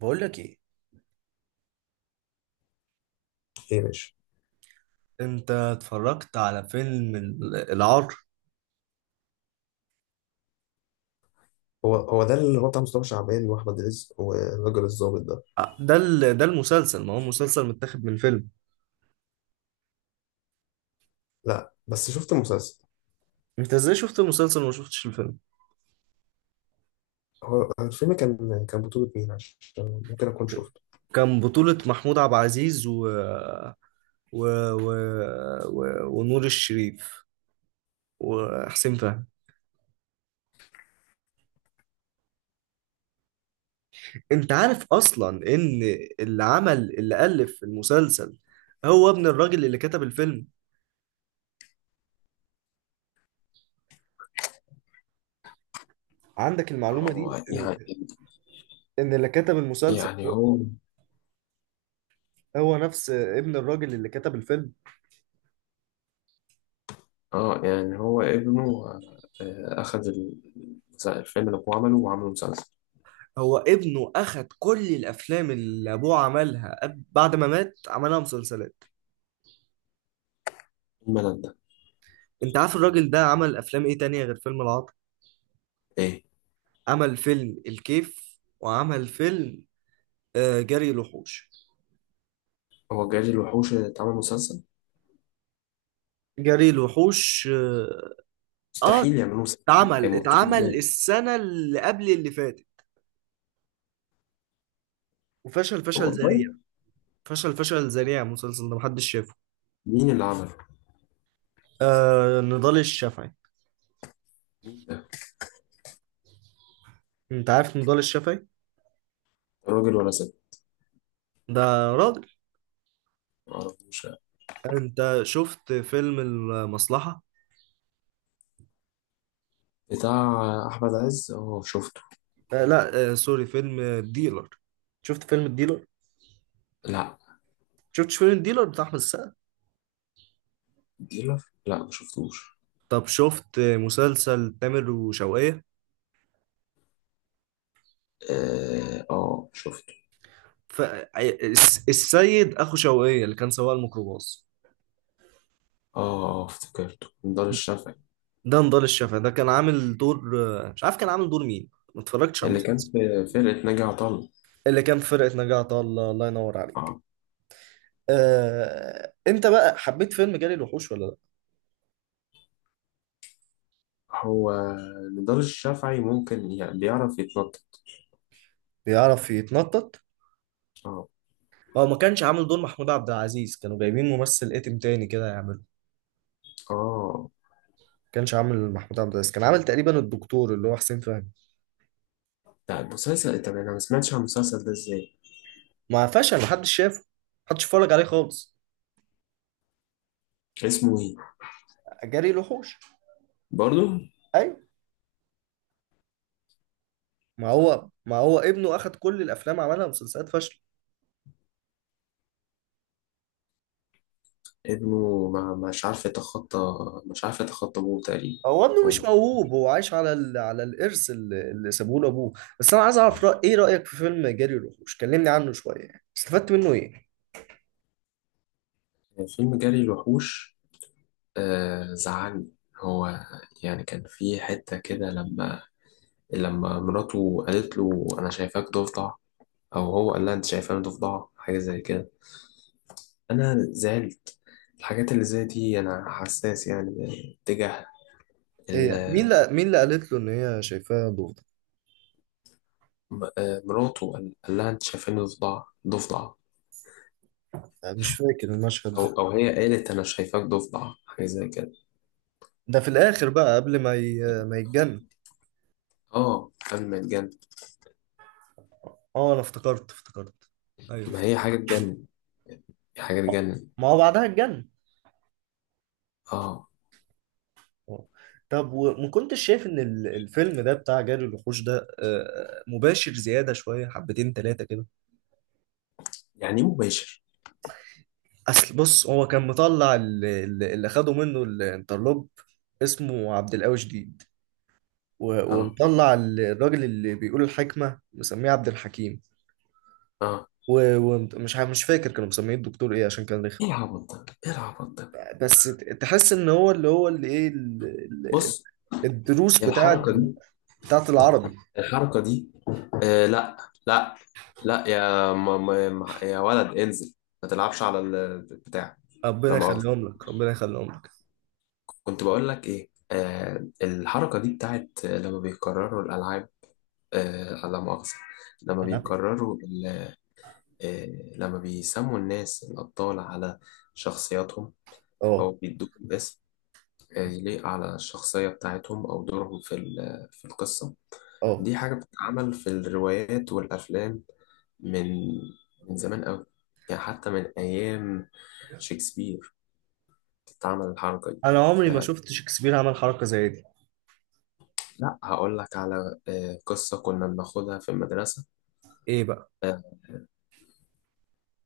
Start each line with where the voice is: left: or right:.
right: بقول لك ايه.
left: ايه، ماشي.
right: انت اتفرجت على فيلم العار؟
left: هو ده اللي هو بتاع مصطفى شعبان واحمد رزق والراجل الظابط ده.
right: آه، ده المسلسل، ما هو مسلسل متاخد من فيلم.
left: لا، بس شفت المسلسل.
right: انت ازاي شفت المسلسل وما شفتش الفيلم؟
left: هو الفيلم كان بطولة مين عشان ممكن اكون
right: ك-
left: شفته؟
right: كان بطولة محمود عبد العزيز و... و... و... ونور الشريف وحسين فهمي. انت عارف اصلا ان اللي عمل اللي الف المسلسل هو ابن الراجل اللي كتب الفيلم. عندك المعلومة دي،
left: هو يعني،
right: إن اللي كتب المسلسل
left: يعني هو،
right: هو نفس ابن الراجل اللي كتب الفيلم.
left: اه يعني هو ابنه. آه، الفيلم اللي هو عمله وعمله مسلسل.
right: هو ابنه اخد كل الافلام اللي ابوه عملها، بعد ما مات عملها مسلسلات.
left: الملل ده.
right: انت عارف الراجل ده عمل افلام ايه تانية غير فيلم العطار؟
left: إيه؟
right: عمل فيلم الكيف، وعمل فيلم جري الوحوش.
left: هو جاي الوحوش اللي اتعمل مسلسل؟
right: جري الوحوش، اه. آه،
left: مستحيل يعملوه مسلسل.
right: اتعمل
left: هيمطوه
right: اتعمل
left: إزاي؟
right: السنة اللي قبل اللي فاتت، وفشل فشل
left: والله.
right: ذريع. فشل فشل ذريع، المسلسل ده محدش شافه.
left: مين اللي عمله؟
right: آه، نضال الشافعي.
left: مين ده؟
right: انت عارف نضال الشافعي؟
left: راجل ولا ست؟
right: ده راجل.
left: معرفوش.
right: انت شفت فيلم المصلحة؟
left: بتاع أحمد عز؟ اه، شفته.
right: آه لا آه سوري، فيلم الديلر. شفت فيلم الديلر؟
left: لا.
right: شفتش فيلم الديلر بتاع احمد السقا؟
left: ديلر؟ لا، ما شفتوش.
right: طب شفت مسلسل تامر وشوقية؟
left: اه، آه، شفته.
right: ف آه، السيد اخو شوقية اللي كان سواق الميكروباص،
left: اه، آه، افتكرته نضال الشافعي.
right: ده نضال الشافعي. ده كان عامل دور. مش عارف كان عامل دور مين، ما اتفرجتش على
left: اللي
right: المسلسل.
left: كان في فرقة ناجي عطا الله.
right: اللي كان في فرقة نجاة عطا الله، الله ينور عليك.
left: اه.
right: انت بقى حبيت فيلم جري الوحوش ولا لا؟
left: هو نضال الشافعي ممكن بيعرف يتنطط.
right: بيعرف يتنطط.
left: اه.
right: هو ما كانش عامل دور محمود عبد العزيز، كانوا جايبين ممثل اتم تاني كده يعمله.
left: اه،
right: كانش عامل محمود عبد العزيز، كان عامل تقريبا الدكتور اللي هو حسين فهمي.
left: لا المسلسل. طب انا ما سمعتش عن المسلسل ده ازاي؟
right: ما فشل، محدش شافه، محدش اتفرج عليه خالص.
left: اسمه ايه؟
right: جري الوحوش.
left: برضو؟
right: ايوه. ما هو ابنه اخد كل الافلام، عملها مسلسلات فاشله.
left: ابنه ما مش عارف يتخطى، مش عارف يتخطى ابوه تقريبا.
right: هو ابنه
left: هو-
right: مش
left: مش-
right: موهوب، هو عايش على على الارث اللي سابوه له ابوه. بس انا عايز اعرف ايه رايك في فيلم جري الوحوش؟ كلمني عنه شويه، يعني استفدت منه ايه؟
left: فيلم جري الوحوش. آه، زعلني. هو يعني كان في حتة كده لما مراته قالت له انا شايفاك ضفدع، او هو قال لها انت شايفاني ضفدع، حاجه زي كده. انا زعلت. الحاجات اللي زي دي انا حساس يعني تجاه
right: هي مين
left: ال-
right: اللي مين اللي قالت له ان هي شايفاه ضوضاء؟
left: مراته قال لها انت شايفاني ضفدع، ضفدع.
right: أنا مش فاكر المشهد
left: او
right: ده.
left: او هي قالت انا شايفاك ضفدع، حاجه زي كده.
right: ده في الاخر بقى قبل ما ما يتجنن.
left: اه، قبل ما يتجنن.
right: اه انا افتكرت افتكرت. ايوه.
left: ما هي حاجه تجنن، هي حاجه تجنن.
right: ما هو بعدها اتجنن.
left: اه.
right: آه. طب وما كنتش شايف ان الفيلم ده بتاع جري الوحوش ده مباشر زياده شويه، حبتين ثلاثه كده؟
left: يعني إيه مباشر؟
right: اصل بص، هو كان مطلع اللي خده منه الانترلوب اسمه عبد القوي شديد،
left: اه.
right: ومطلع الراجل اللي بيقول الحكمه مسميه عبد الحكيم،
left: اه.
right: ومش مش فاكر كانوا مسميه الدكتور ايه عشان كان رخم.
left: ايه العبط ده، ايه العبط ده؟
right: بس تحس ان هو اللي ايه ال-
left: بص.
right: الدروس
left: هي
right: بتاعت
left: الحركه دي،
right: بتاعت العربي.
left: الحركه دي. آه، لا. لا. لا يا يا ولد انزل، ما تلعبش على البتاع. لا
right: ربنا
left: مؤاخذة.
right: يخليهم لك، ربنا يخليهم لك.
left: كنت بقول لك ايه؟ آه، الحركة دي بتاعت لما بيكرروا الألعاب. آه، لا مؤاخذة. لما
right: انا
left: بيكرروا ال- آه لما بيسموا الناس الأبطال على شخصياتهم،
right: اه
left: أو بيدوهم اسم آه، يليق على الشخصية بتاعتهم أو دورهم في القصة.
right: اه
left: دي حاجة بتتعمل في الروايات والأفلام من زمان أوي. يعني حتى من أيام شكسبير بتتعمل الحركة دي.
right: انا عمري ما
left: فلا،
right: شفت شكسبير عمل حركه زي دي.
left: هقول لك على آه، قصة كنا بناخدها في المدرسة.
right: ايه بقى؟
left: آه،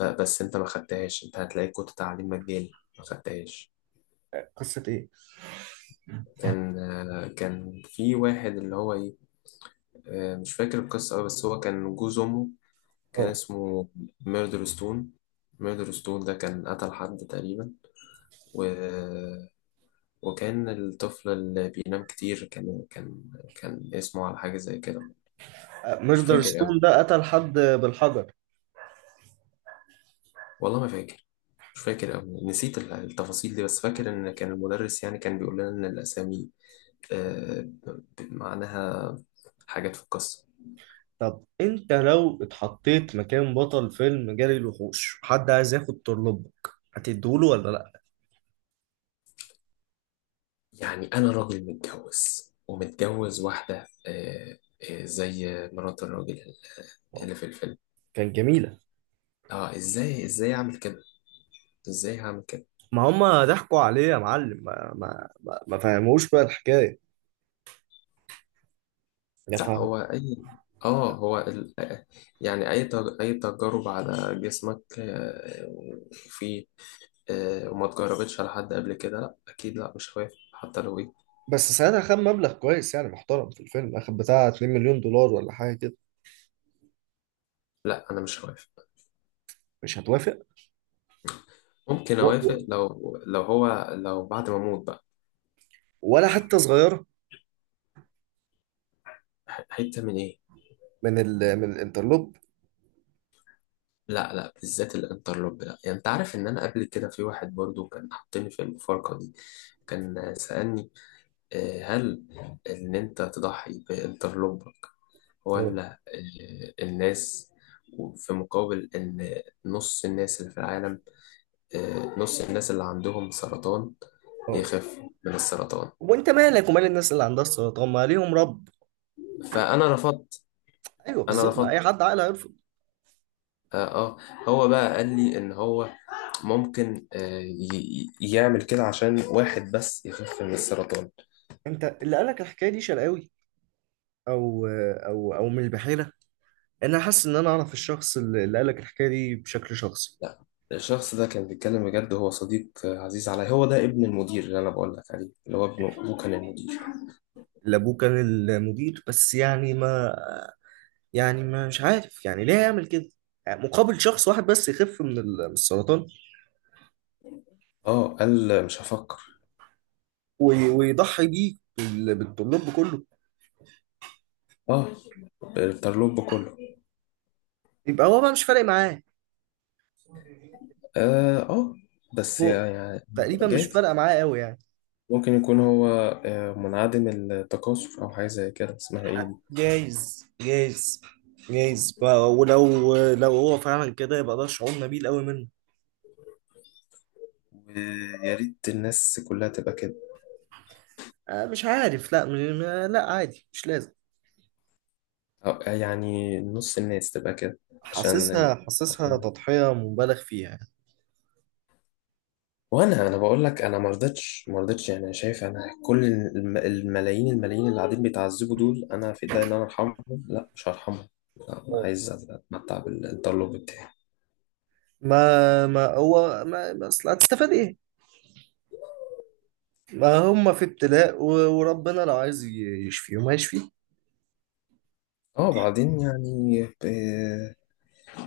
left: بس أنت ما خدتهاش، أنت هتلاقي كنت تعليم مجاني ما خدتهاش.
right: قصه ايه؟
left: كان آه، كان في واحد اللي هو إيه، آه، مش فاكر القصة أوي، بس هو كان جوز أمه. كان
right: اه،
left: اسمه ميردر ستون. ميردر ستون ده كان قتل حد تقريبا. و وكان الطفل اللي بينام كتير كان كان اسمه على حاجة زي كده. مش
right: ميردر
left: فاكر
right: ستون
left: أوي،
right: ده قتل حد بالحجر؟
left: والله ما فاكر. مش فاكر أوي، نسيت التفاصيل دي، بس فاكر إن كان المدرس يعني كان بيقول لنا إن الأسامي آه، معناها حاجات في القصة.
right: طب انت لو اتحطيت مكان بطل فيلم جري الوحوش، حد عايز ياخد طرلبك، هتديهوله ولا لا؟
left: يعني أنا راجل متجوز، ومتجوز واحدة آه، آه، زي مرات الراجل
right: آه.
left: اللي في الفيلم.
right: كان جميلة.
left: اه، ازاي، ازاي اعمل كده، ازاي هعمل كده؟
right: ما هم ضحكوا عليه يا معلم، ما فهموش بقى الحكاية، يا
left: لا
right: فاهم.
left: هو أي آه، هو ال... يعني أي تجارب على جسمك آه، وفي آه، وما اتجربتش على حد قبل كده؟ لا أكيد، لا مش هوافق حتى لو إيه.
right: بس ساعتها خد مبلغ كويس يعني محترم، في الفيلم اخد بتاع 2 مليون دولار ولا حاجه كده.
left: لا أنا مش هوافق.
right: مش هتوافق؟
left: ممكن
right: و... و...
left: أوافق لو هو لو بعد ما أموت بقى.
right: ولا حتى صغيرة
left: حتة من إيه؟
right: من من الانترلوب؟
left: لا، لا بالذات الانترلوب لا. يعني أنت عارف إن أنا قبل كده في واحد برضو كان حاطني في المفارقة دي؟ كان سألني آه، هل إن أنت تضحي بانترلوب
right: اه،
left: الناس؟ وفي مقابل إن نص الناس اللي في العالم آه، نص الناس اللي عندهم سرطان
right: اه.
left: يخفوا من السرطان.
right: وانت مالك ومال الناس اللي عندها السرطان؟ ما ليهم رب.
left: فأنا رفضت،
right: ايوه
left: أنا
right: بالظبط، ما اي
left: رفضت.
right: حد عاقل هيرفض.
left: آه, آه. هو بقى قال لي إن هو ممكن آه يعمل كده عشان واحد بس يخف من السرطان.
right: انت اللي قالك الحكايه دي شرقاوي، او من البحيره؟ انا حاسس ان انا اعرف الشخص اللي قالك الحكايه دي بشكل شخصي.
left: لا. الشخص ده كان بيتكلم بجد، هو صديق آه، عزيز عليا. هو ده ابن المدير اللي أنا بقول لك عليه، اللي هو ابنه، أبوه كان المدير.
right: اللي ابوه كان المدير؟ بس يعني ما، يعني ما، مش عارف يعني ليه يعمل كده. يعني مقابل شخص واحد بس يخف من من السرطان؟
left: اه، قال مش هفكر.
right: ويضحي بيه بالطلاب كله.
left: اه، الترلوب كله.
right: يبقى هو بقى مش فارق معاه.
left: اه، آه، بس
right: هو
left: يعني
right: تقريبا مش
left: جايز.
right: فارقه معاه قوي يعني.
left: ممكن يكون هو آه، منعدم التكاثر او حاجه زي كده، اسمها ايه دي؟
right: جايز، جايز، جايز بقى. ولو هو فعلا كده، يبقى ده شعور نبيل قوي منه.
left: ويا ريت الناس كلها تبقى كده.
right: آه، مش عارف، لا لا، عادي، مش لازم.
left: أو آه، يعني نص الناس تبقى كده. عشان،
right: حاسسها
left: عشان،
right: تضحية مبالغ فيها يعني.
left: وانا بقول لك انا ما رضيتش، ما رضيتش. يعني شايف انا كل الملايين اللي قاعدين بيتعذبوا دول انا في ايدي ان انا ارحمهم، لا مش هرحمهم. لا، انا
right: آه.
left: عايز اتمتع بالتطلب بتاعي.
right: ما ما هو ما ما اصل هتستفاد ايه؟ ما هم في ابتلاء، وربنا لو عايز يشفيهم هيشفيه.
left: اه بعدين يعني آه،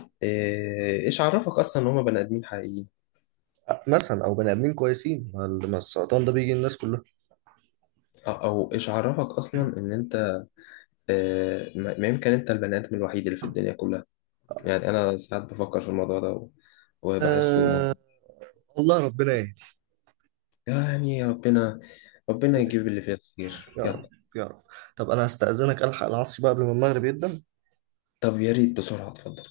left: إيه- ايش عرفك اصلا ان هما بني ادمين حقيقيين؟
right: آه، مثلا، او بني ادمين كويسين، ما ما السرطان ده بيجي الناس كلها.
left: او أو ايش عرفك اصلا ان انت آه، ما يمكن انت البني ادم الوحيد اللي في الدنيا كلها؟ يعني انا ساعات بفكر في الموضوع ده وبحسه
right: أه... والله ربنا يهدي.
left: يعني ربنا، ربنا يجيب اللي فيه الخير،
right: يا رب،
left: يلا.
right: يا رب. طب انا هستأذنك الحق العصر بقى قبل ما المغرب يبدأ.
left: طب يا ريت بسرعة، اتفضل.